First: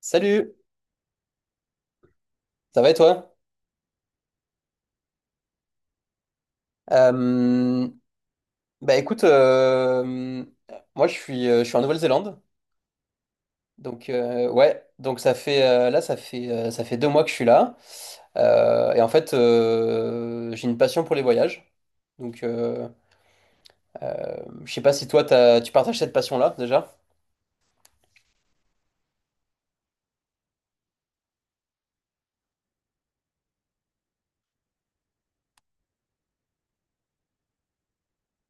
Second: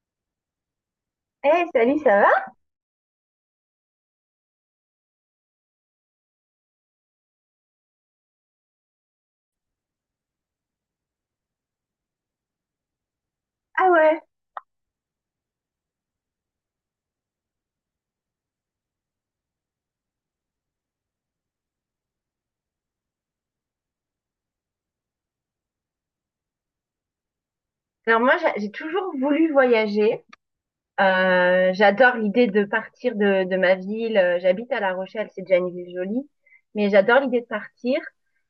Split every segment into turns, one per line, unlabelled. Salut,
Hey, salut, ça va?
ça va et toi? Euh, bah écoute, moi je suis en Nouvelle-Zélande,
Ah
donc
ouais.
ouais, donc ça fait là ça fait 2 mois que je suis là. Et en fait j'ai une passion pour les voyages, donc euh, je sais pas si tu partages cette passion-là déjà.
Alors moi, j'ai toujours voulu voyager. J'adore l'idée de partir de ma ville. J'habite à La Rochelle, c'est déjà une ville jolie. Mais j'adore l'idée de partir.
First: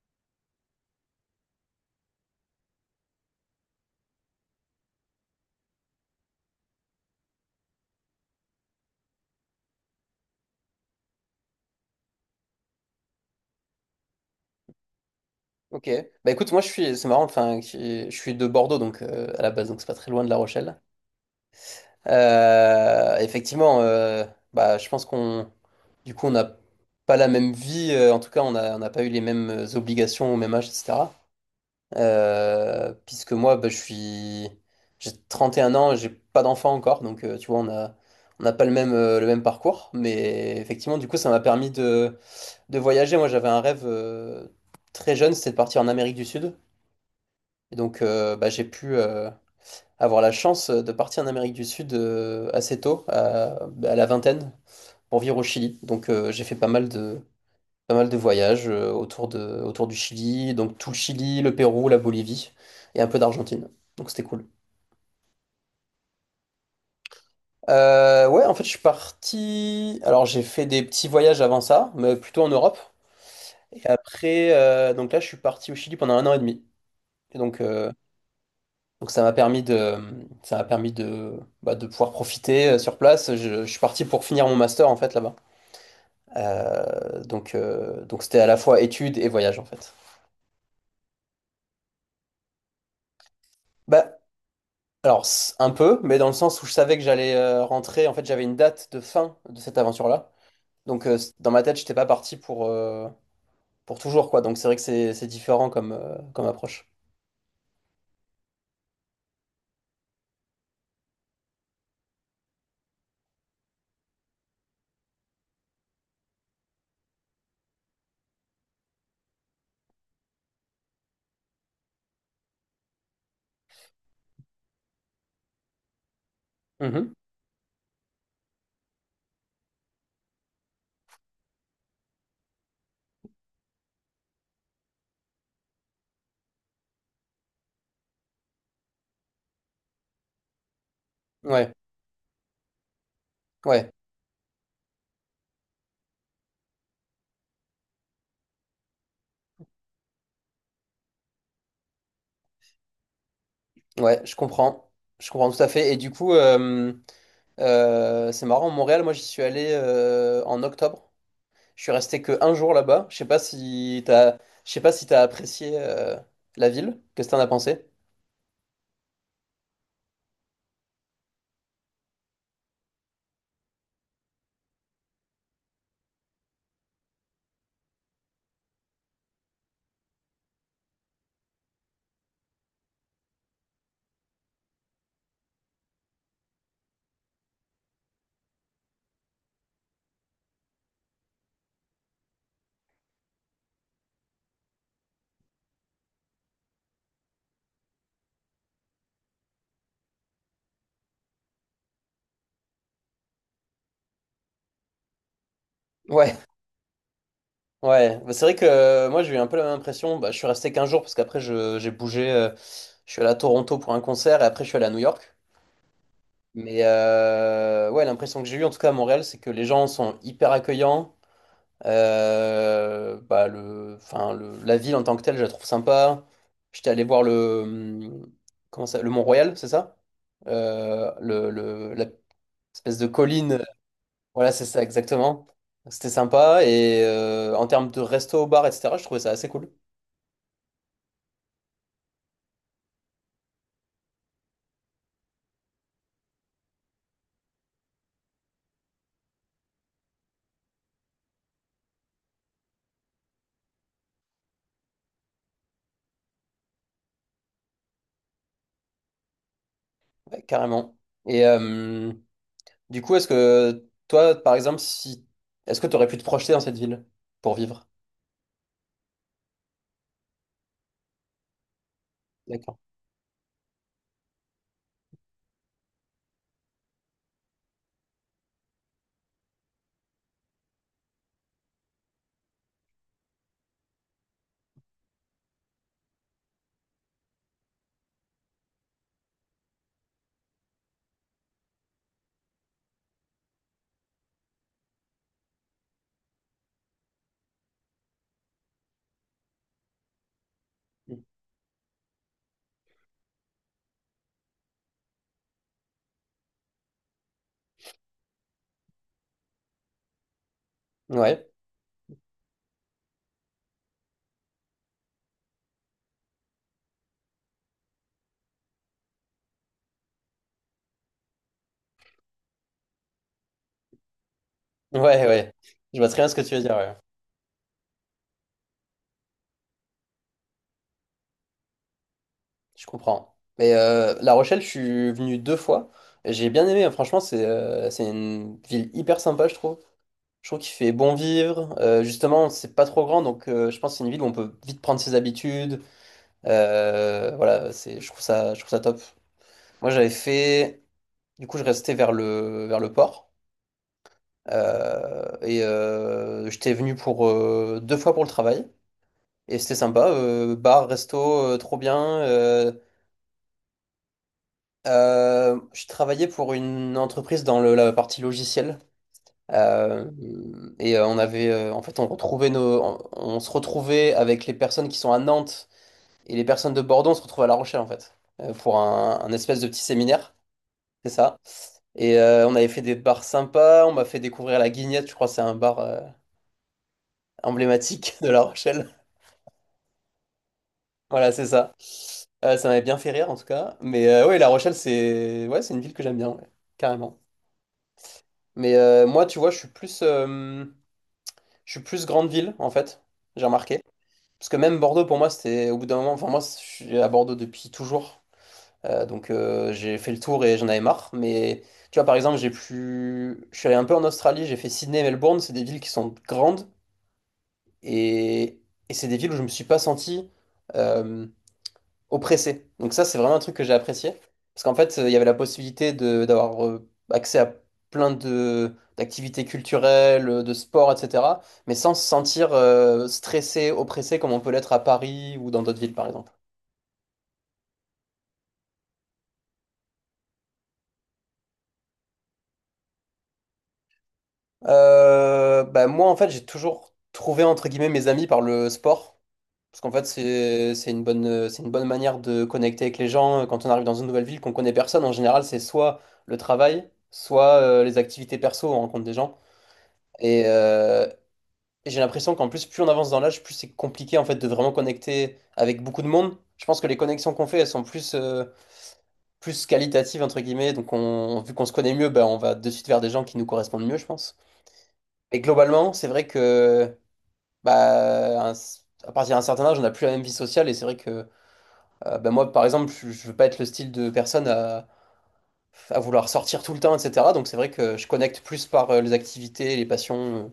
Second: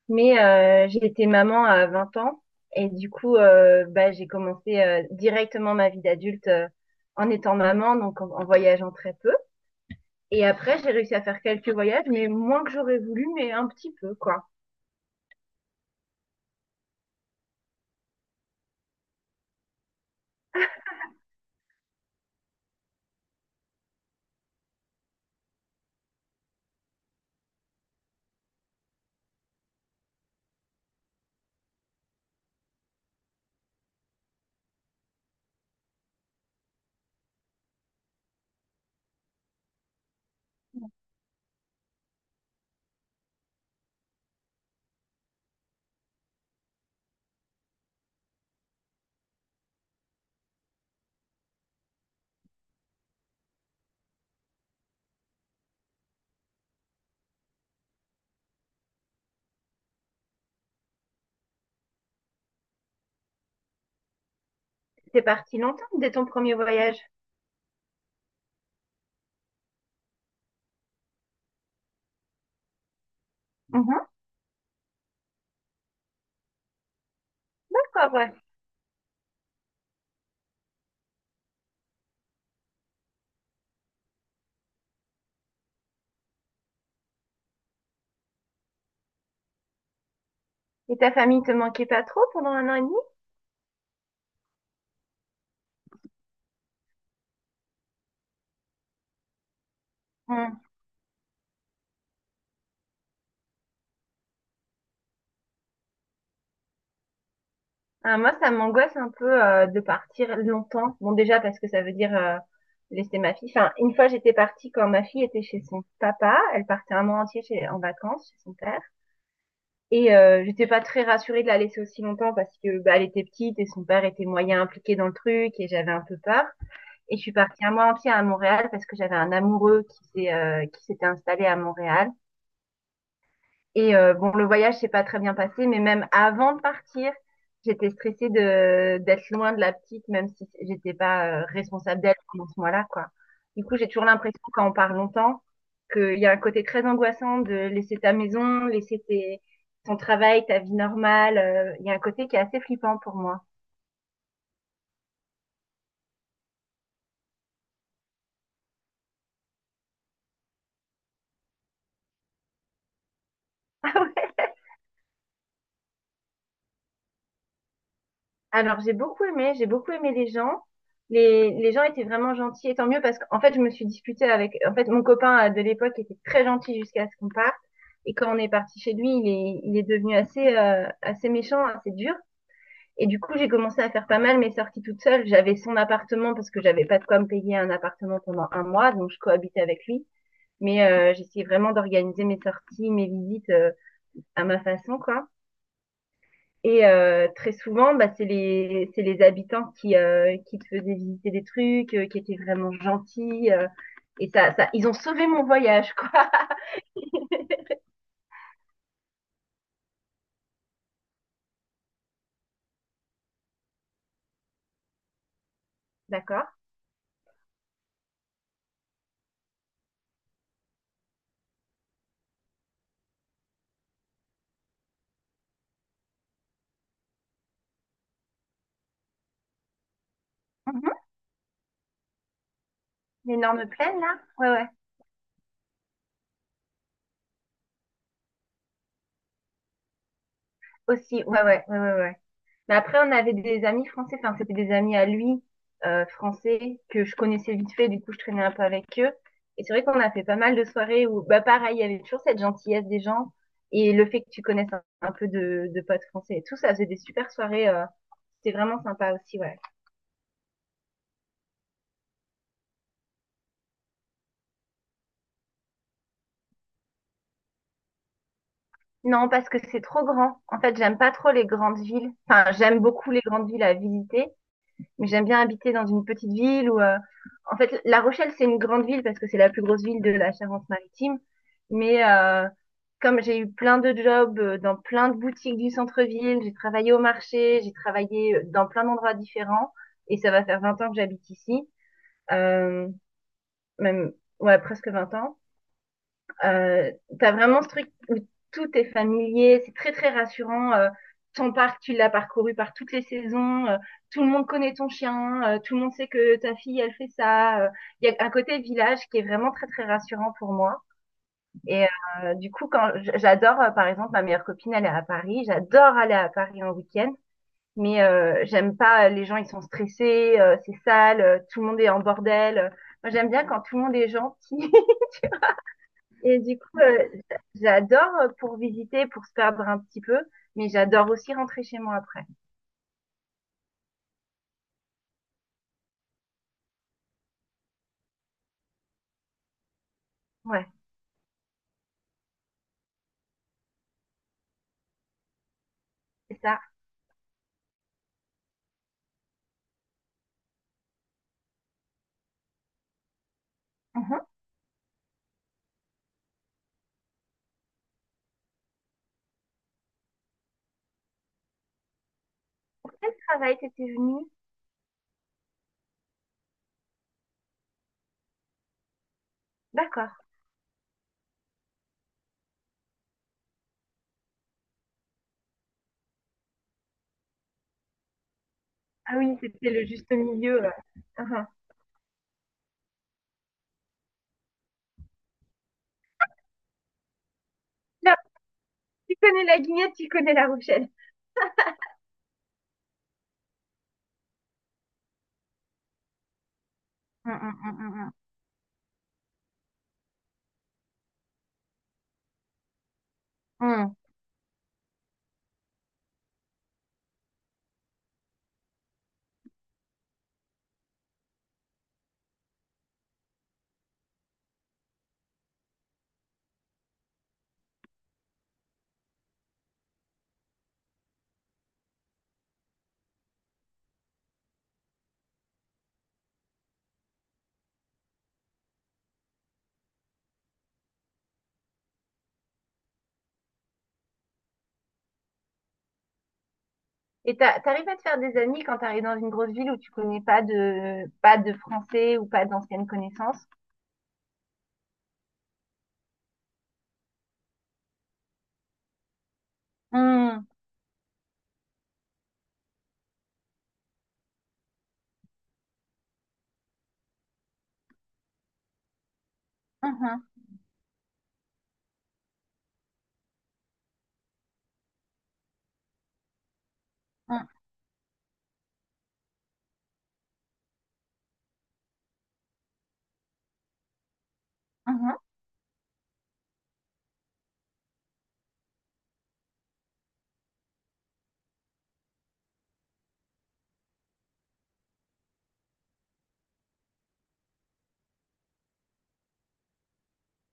Mais j'ai été maman à 20 ans. Et du coup, bah, j'ai commencé directement ma vie d'adulte en étant maman, donc en voyageant très peu. Et après, j'ai réussi à faire quelques voyages, mais moins que j'aurais voulu, mais un petit peu, quoi.
Ok, bah écoute moi je suis, c'est marrant, enfin je suis de Bordeaux donc à la base, donc c'est pas très loin de La Rochelle. Effectivement, bah, je pense qu'on, du coup, on n'a pas la même vie. En tout cas, on n'a pas eu les mêmes obligations au même âge, etc. Puisque moi, bah, j'ai 31 ans, j'ai pas d'enfant encore, donc tu vois, on a, on n'a pas le même, le même parcours. Mais effectivement, du coup, ça m'a permis de voyager. Moi, j'avais un rêve très jeune, c'était de partir en Amérique du Sud. Et donc, bah, j'ai pu. Avoir la chance de partir en Amérique du Sud assez tôt, à la vingtaine, pour vivre au Chili. Donc j'ai fait pas mal de voyages autour autour du Chili, donc tout le Chili, le Pérou, la Bolivie et un peu d'Argentine. Donc c'était cool.
T'es parti longtemps dès ton premier voyage?
Ouais, en fait je suis parti. Alors j'ai fait des petits voyages avant ça, mais plutôt en Europe. Et
Mhm.
après, donc là je suis parti au Chili pendant 1 an et demi. Et donc euh,
D'accord.
Donc ça m'a permis de, bah, de pouvoir profiter sur place. Je suis parti pour finir mon master en fait là-bas. Donc c'était à la fois études et voyage en fait.
Et ta famille te manquait pas trop pendant un an et demi?
Bah, un peu, mais dans le sens où je savais que j'allais rentrer. En fait j'avais une date de fin de cette aventure-là.
Hmm.
Dans ma tête j'étais pas parti pour toujours quoi. Donc c'est vrai que c'est différent comme comme approche.
Ah, moi, ça m'angoisse un peu de partir longtemps. Bon, déjà parce que ça veut dire laisser ma fille. Enfin, une fois, j'étais partie quand ma fille était chez son papa. Elle partait un mois entier en vacances chez son père. Et j'étais pas très rassurée de la laisser aussi longtemps parce que bah, elle était petite et son père était moyen impliqué dans le truc et j'avais un peu peur.
Mhm.
Et je suis partie un mois entier à Montréal parce que j'avais un amoureux qui s'était installé à Montréal. Et bon, le voyage s'est pas très bien passé, mais même avant de partir, j'étais stressée de d'être loin de la petite, même si j'étais pas
Ouais
responsable d'elle pendant ce mois-là, quoi. Du coup, j'ai
ouais
toujours l'impression, quand on part longtemps, qu'il y a un côté très angoissant de laisser ta maison, laisser ton travail, ta vie normale. Il y a un côté qui est assez flippant pour moi.
ouais, je comprends, je comprends tout à fait. Et du coup, c'est marrant, Montréal, moi j'y suis allé en octobre. Je suis resté que un jour là-bas. Je sais pas si t'as apprécié la ville. Qu'est-ce que t'en as pensé?
Alors, j'ai beaucoup aimé les gens. Les gens étaient vraiment gentils, et tant mieux parce qu'en fait, je me suis disputée avec, en fait, mon copain de l'époque était très gentil jusqu'à ce qu'on parte. Et quand on est parti chez lui, il est devenu assez méchant, assez dur. Et du coup, j'ai commencé à faire pas mal mes sorties toute seule. J'avais son appartement parce que j'avais pas de quoi me payer un appartement pendant un mois, donc je cohabitais avec lui. Mais j'essayais vraiment d'organiser mes sorties, mes visites à ma façon, quoi. Et très souvent, bah, c'est les habitants qui te faisaient visiter des trucs, qui étaient vraiment gentils. Et ça, ils ont sauvé mon voyage, quoi.
Ouais, ouais. Bah, c'est vrai que moi j'ai eu un peu la même impression. Bah, je suis resté qu'un jour parce qu'après j'ai bougé. Je suis allé à Toronto pour un concert et après je suis allé à New York.
D'accord.
Mais ouais, l'impression que j'ai eue, en tout cas à Montréal, c'est que les gens sont hyper accueillants. La ville en tant que telle, je la trouve sympa. J'étais allé voir le Mont-Royal, c'est ça?
Mhm.
La espèce de colline,
L'énorme plaine, là? Ouais,
voilà, c'est
ouais.
ça exactement. C'était sympa. Et en termes de resto, bar, etc., je trouvais ça assez cool.
Aussi, ouais, ouais, ouais, ouais, ouais. Mais après, on avait des amis français, enfin, c'était des amis à lui, français, que je connaissais vite fait, du coup, je traînais un peu avec eux. Et c'est vrai qu'on a fait pas mal de soirées où, bah, pareil, il y avait toujours cette gentillesse des gens et le fait que tu connaisses un peu de potes français et tout, ça faisait des super soirées. C'était vraiment sympa aussi, ouais.
Ouais, carrément. Et du coup, est-ce que toi, par exemple, si, est-ce que tu aurais pu te projeter dans cette ville pour vivre?
Non, parce que c'est trop grand. En fait, j'aime pas trop les grandes villes. Enfin,
D'accord.
j'aime beaucoup les grandes villes à visiter, mais j'aime bien habiter dans une petite ville où, en fait, La Rochelle, c'est une grande ville parce que c'est la plus grosse ville de la Charente-Maritime. Mais comme j'ai eu plein de jobs dans plein de boutiques du centre-ville, j'ai travaillé au marché, j'ai travaillé dans plein d'endroits différents, et ça va faire 20 ans que j'habite ici, euh, même ouais, presque 20 ans. Euh, tu as vraiment ce truc où tout est familier, c'est très très rassurant. Ton parc, tu l'as parcouru par toutes les saisons, tout le monde connaît ton chien, tout le monde sait que ta fille, elle fait ça. Il y a un côté village qui est vraiment très très rassurant pour moi.
Ouais,
Et du coup, quand j'adore, par exemple, ma meilleure copine, elle est à Paris, j'adore aller à Paris en week-end. Mais j'aime pas, les gens ils sont stressés, c'est sale, tout le monde est en bordel. Moi j'aime bien quand tout le monde est gentil,
ouais, ouais. Je vois très bien ce
et
que tu
du
veux dire,
coup,
ouais.
j'adore pour visiter, pour se perdre un petit peu, mais j'adore aussi rentrer chez moi après.
Je comprends. Mais La Rochelle, je suis venu deux fois et j'ai bien aimé, hein. Franchement, c'est une ville hyper sympa, je trouve. Je trouve
Ouais,
qu'il fait bon vivre. Justement, c'est pas trop grand, donc je pense que c'est une ville où on peut vite prendre ses habitudes.
c'est ça.
Voilà, c'est, je trouve ça, Je trouve ça top. Moi, j'avais fait... Du coup, je restais vers le port.
Mhm.
J'étais venu pour deux fois pour le travail. Et c'était sympa, bar, resto, trop bien.
Pour quel travail t'étais venue?
Je travaillais pour une entreprise dans la partie logicielle. euh,
D'accord.
on avait, en fait, on se retrouvait avec les personnes qui sont à Nantes et les personnes de Bordeaux, on se retrouvait à La Rochelle, en fait, pour
Ah
un
oui,
espèce de
c'était
petit
le juste
séminaire,
milieu.
c'est ça.
Mhm.
Et on avait fait des bars sympas, on m'a fait découvrir la Guignette, je crois que c'est un bar emblématique
Là,
de La Rochelle.
tu connais la guignette, tu connais la Rochelle.
Voilà, c'est ça. Ça m'avait bien fait rire en tout cas. Mais ouais, La Rochelle, c'est, ouais, c'est une ville que j'aime bien, ouais, carrément.
Mm, mm, mm,
Mais moi, tu vois, je suis plus grande ville en fait, j'ai
mm,
remarqué.
mm. Mm.
Parce que même Bordeaux, pour moi, c'était au bout d'un moment. Enfin, moi, je suis à Bordeaux depuis toujours. J'ai fait le tour et j'en avais marre. Mais tu vois, par exemple, j'ai plus. Je suis allé un peu en Australie, j'ai fait Sydney et Melbourne. C'est des villes qui sont grandes et, et c'est des villes où je me suis pas senti. Euh, oppressé. Donc ça, c'est vraiment un truc que j'ai apprécié. Parce qu'en fait, il y avait la possibilité de d'avoir accès à plein de d'activités culturelles, de sport, etc. Mais sans se sentir stressé, oppressé comme on peut l'être à Paris ou dans d'autres villes, par exemple.
Et t'arrives à te faire des amis quand t'arrives dans une grosse ville où tu connais pas de français ou pas d'anciennes connaissances?
Bah, moi, en fait, j'ai toujours trouvé, entre guillemets, mes amis par le sport. Parce qu'en fait,
Mm.
c'est une bonne manière de connecter avec les gens. Quand on arrive dans une nouvelle ville, qu'on connaît personne, en général, c'est soit le travail, soit les activités perso, on rencontre des gens.
Mhm.
Et j'ai l'impression qu'en plus, plus on avance dans l'âge, plus c'est compliqué en fait de vraiment connecter avec beaucoup de monde. Je pense que les connexions qu'on
Mm.
fait, elles sont plus, plus qualitatives, entre guillemets. Donc, vu qu'on se connaît mieux, bah, on va de suite vers des gens qui nous correspondent mieux, je pense.
Mhm.
Et globalement, c'est vrai que bah, à partir d'un certain âge, on n'a plus la même vie sociale. Et c'est vrai que bah, moi, par exemple, je veux pas être le style de personne à vouloir sortir tout le temps, etc. Donc, c'est vrai que je connecte plus par les activités, les passions.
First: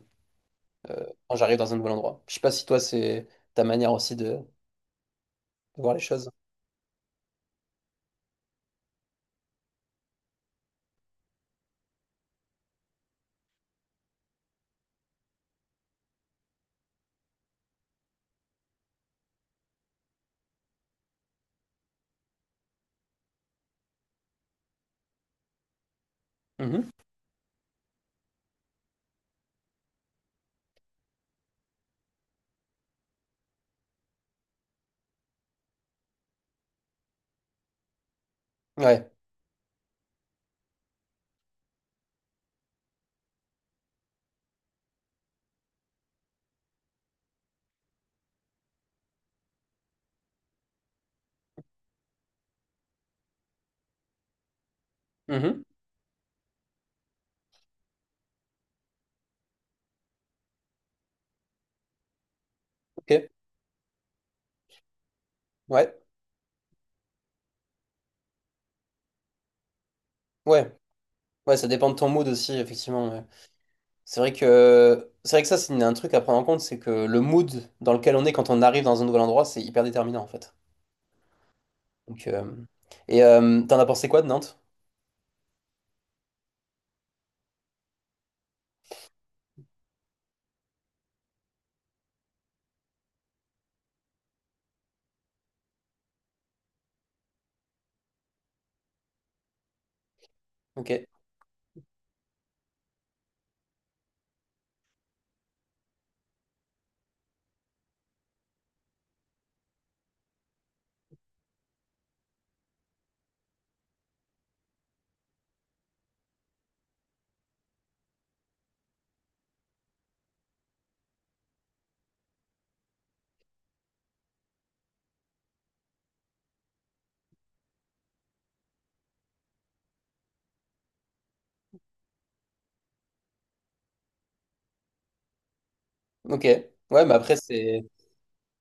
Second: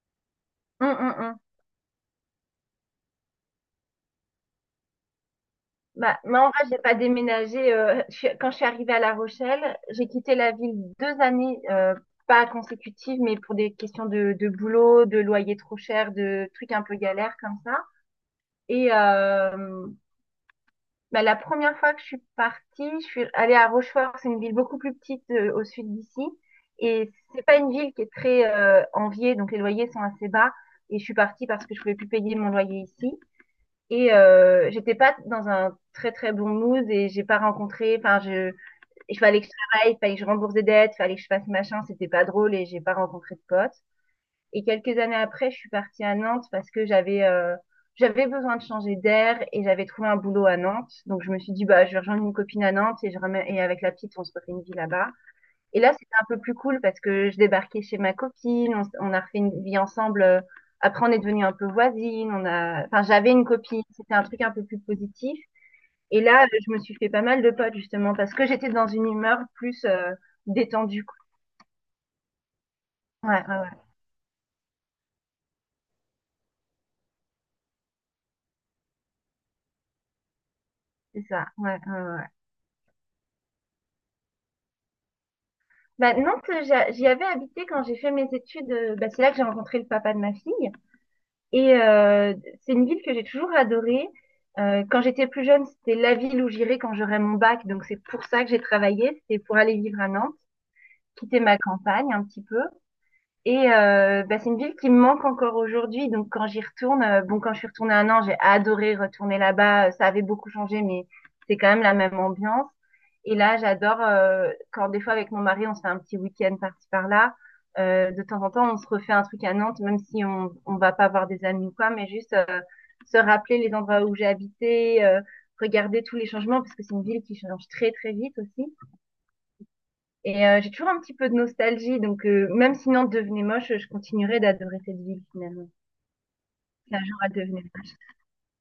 Mm, mm,
Quand
mm.
j'arrive dans un nouvel endroit. Je sais pas si toi, c'est ta manière aussi de voir les
Bah,
choses.
moi, en vrai, j'ai pas déménagé. Quand je suis arrivée à La Rochelle, j'ai quitté la ville 2 années, pas consécutives, mais pour des questions de boulot, de loyer trop cher, de trucs un peu galères comme ça. Et bah, la première fois que je suis partie, je suis allée à Rochefort. C'est une ville beaucoup plus petite au sud d'ici.
Mhm.
Et c'est pas une ville qui est très enviée, donc les loyers sont assez bas. Et je suis partie parce que je pouvais plus payer mon loyer ici. Et j'étais pas dans un très très bon mood et j'ai pas rencontré. Enfin,
Ouais.
il fallait que je travaille, il fallait que je rembourse des dettes, il fallait que je fasse machin. C'était pas drôle et j'ai pas rencontré de potes. Et quelques années après, je suis partie à Nantes parce que j'avais besoin de changer d'air et j'avais trouvé un boulot à Nantes. Donc je me suis dit bah je vais rejoindre une copine à Nantes et et avec la petite on se refait une vie là-bas.
Mhm.
Et là, c'était un peu plus cool parce que je débarquais chez ma copine, on a refait une vie ensemble. Après, on est devenus un peu voisines. Enfin,
Ok.
j'avais une copine. C'était un truc un peu plus positif.
Ouais.
Et là, je me suis fait pas mal de potes justement parce que j'étais dans une humeur plus
Ouais.
détendue, quoi.
Ouais, ça dépend de ton mood aussi, effectivement, ouais.
Ouais, ouais, ouais,
C'est vrai que, c'est vrai que ça, c'est un truc à prendre en compte, c'est que le mood dans lequel on est quand on arrive dans un nouvel endroit, c'est hyper déterminant en fait.
c'est ça. Ouais, ouais, ouais, ouais.
Donc, et t'en as pensé quoi de Nantes?
Bah, Nantes, j'y avais habité quand j'ai fait mes études. Bah, c'est là que j'ai rencontré le papa de ma fille. Et c'est une ville que j'ai toujours adorée. Quand j'étais plus jeune, c'était la ville où j'irais quand j'aurais mon bac. Donc c'est pour ça que j'ai travaillé. C'était pour aller vivre à Nantes,
Ok.
quitter ma campagne un petit peu. Et bah, c'est une ville qui me manque encore aujourd'hui. Donc quand j'y retourne, bon quand je suis retournée à Nantes, j'ai adoré retourner là-bas. Ça avait beaucoup changé, mais c'est quand même la même ambiance. Et là, j'adore quand des fois avec mon mari, on se fait un petit week-end par-ci par-là. De temps en temps, on se refait un truc à Nantes, même si on va pas voir des amis ou quoi, mais juste se rappeler les endroits où j'ai habité, regarder tous les changements parce que c'est une ville qui change très très vite aussi. Et j'ai toujours un petit peu de nostalgie, donc même si Nantes devenait moche, je continuerai d'adorer cette ville finalement.
Ok.
Si un
Ouais, mais
jour elle
après,
devenait
c'est
moche.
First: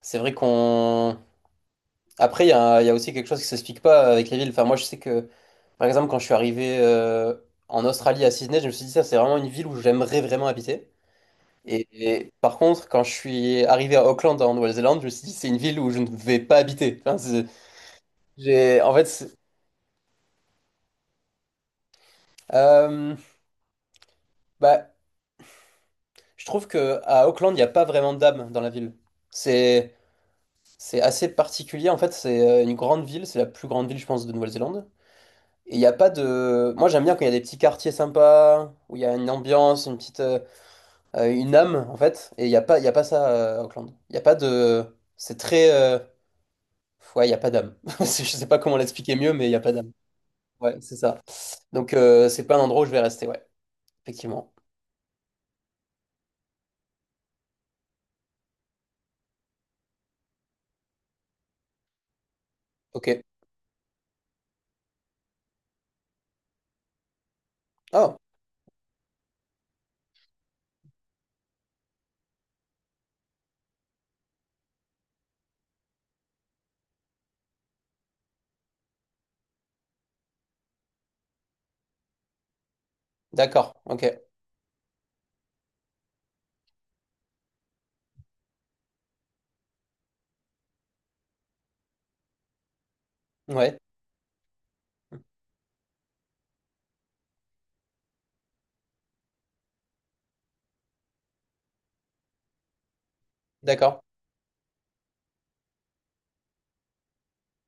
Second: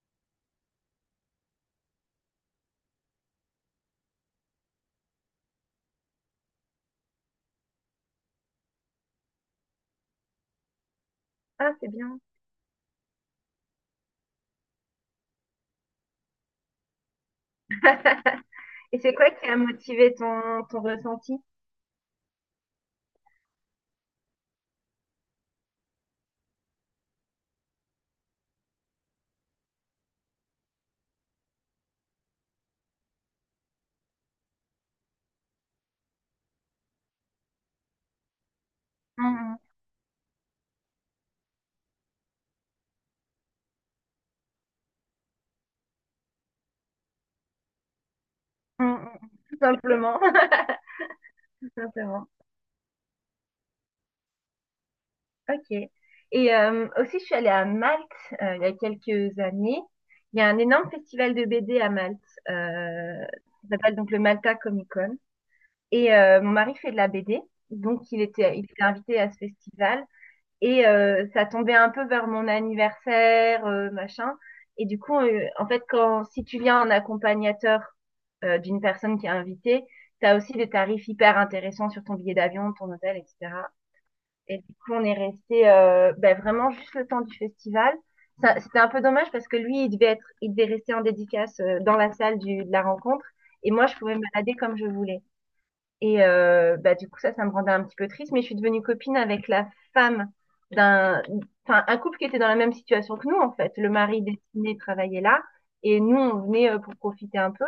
c'est vrai qu'on... Après, il y a aussi quelque chose qui s'explique pas avec les villes. Enfin, moi, je sais que, par exemple, quand je suis arrivé en Australie à Sydney, je me suis dit, ça, c'est vraiment une ville où j'aimerais vraiment habiter.
Ah, c'est bien.
Et par contre, quand je suis arrivé à Auckland, en Nouvelle-Zélande, je me suis dit, c'est une ville où je ne vais pas habiter. Enfin, c'est- j'ai, en
Et
fait,
c'est quoi
c'est-
qui a motivé ton ressenti?
euh, Bah, je trouve que à Auckland, il n'y a pas vraiment d'âme dans la ville. C'est, c'est assez particulier. En fait, c'est une grande ville, c'est la plus grande ville, je pense, de Nouvelle-Zélande. Et il n'y a pas de... Moi j'aime bien quand il y a des petits quartiers sympas, où il y a une
Hum,
ambiance, une petite... une âme en fait. Et il y a pas ça à Auckland. Il n'y a pas de... C'est très... Ouais, il n'y a pas d'âme. Je sais pas comment l'expliquer
hum, hum.
mieux, mais il n'y
Tout
a pas d'âme.
simplement.
Ouais, c'est ça.
Tout
Donc
simplement.
c'est pas un endroit où je vais rester, ouais. Effectivement.
Ok. Et aussi, je suis allée à Malte il y a quelques années. Il y a un énorme festival de BD à Malte.
Ok.
Euh, ça s'appelle donc le Malta Comic Con. Et mon mari fait de la BD. Donc,
Oh,
il était invité à ce festival. Et ça tombait un peu vers mon anniversaire, machin. Et du coup, en fait, quand si tu viens en accompagnateur d'une personne qui est invitée, t'as aussi des tarifs hyper intéressants sur ton billet d'avion, ton hôtel, etc.
d'accord. Ok.
Et du coup, on est resté ben, vraiment juste le temps du festival. C'était un peu dommage parce que lui, il devait rester en dédicace dans la salle de la rencontre. Et
Ouais,
moi, je pouvais me balader comme je voulais. Et bah, du coup, ça me rendait un petit peu triste, mais je suis devenue copine avec la femme d'un, enfin, un couple qui était dans la même situation que nous, en fait. Le
d'accord.
mari destiné travaillait là, et nous, on venait pour profiter un peu.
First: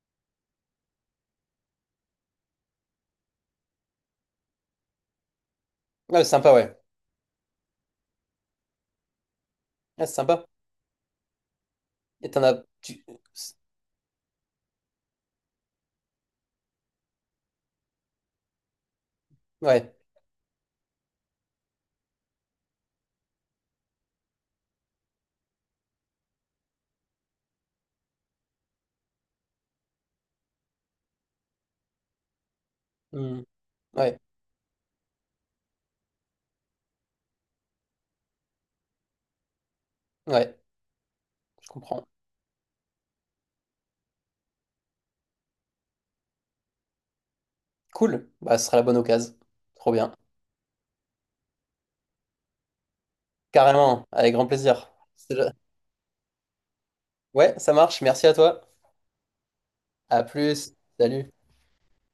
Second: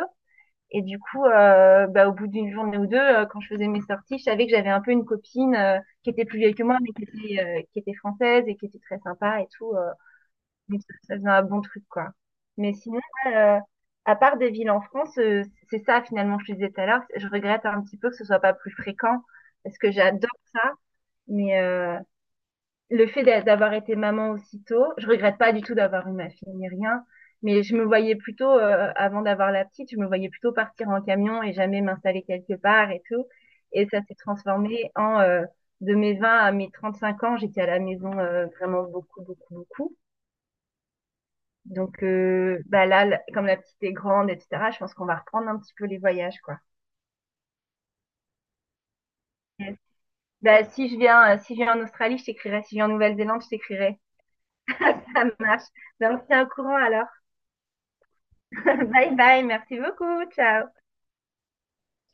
Et du coup, bah, au bout d'une journée ou deux, quand je faisais mes sorties, je savais que j'avais un peu une copine qui
Ouais,
était
c'est
plus
sympa,
vieille que
ouais.
moi, mais qui était française et qui était très sympa et tout.
Ouais, c'est sympa.
Donc, ça faisait un bon truc, quoi.
Et t'en as...
Mais sinon,
tu-
ouais, à part des villes en France, c'est ça finalement, que je disais tout à l'heure, je regrette un petit peu que ce soit pas plus fréquent, parce que
Ouais.
j'adore ça, mais le fait d'avoir été maman aussitôt, je regrette pas du tout d'avoir eu ma fille ni rien, mais je me voyais plutôt, avant d'avoir la petite, je me voyais plutôt partir en camion et jamais m'installer quelque part et tout,
Hmm.
et ça s'est
Ouais.
transformé en de mes 20 à mes 35 ans, j'étais à la maison vraiment beaucoup, beaucoup, beaucoup.
Ouais. Je
Donc
comprends.
bah là, comme la petite est grande, etc., je pense qu'on va reprendre un petit peu les voyages, quoi.
Cool. Bah, ce sera la bonne occasion.
Yes.
Trop bien.
Bah, si je viens en Australie, je t'écrirai. Si je viens en Nouvelle-Zélande, je t'écrirai.
Carrément, avec grand plaisir.
Ça
C'est-
marche. Donc on se au courant alors.
Ouais, ça marche. Merci à toi.
Bye bye, merci
À
beaucoup, ciao.
plus. Salut.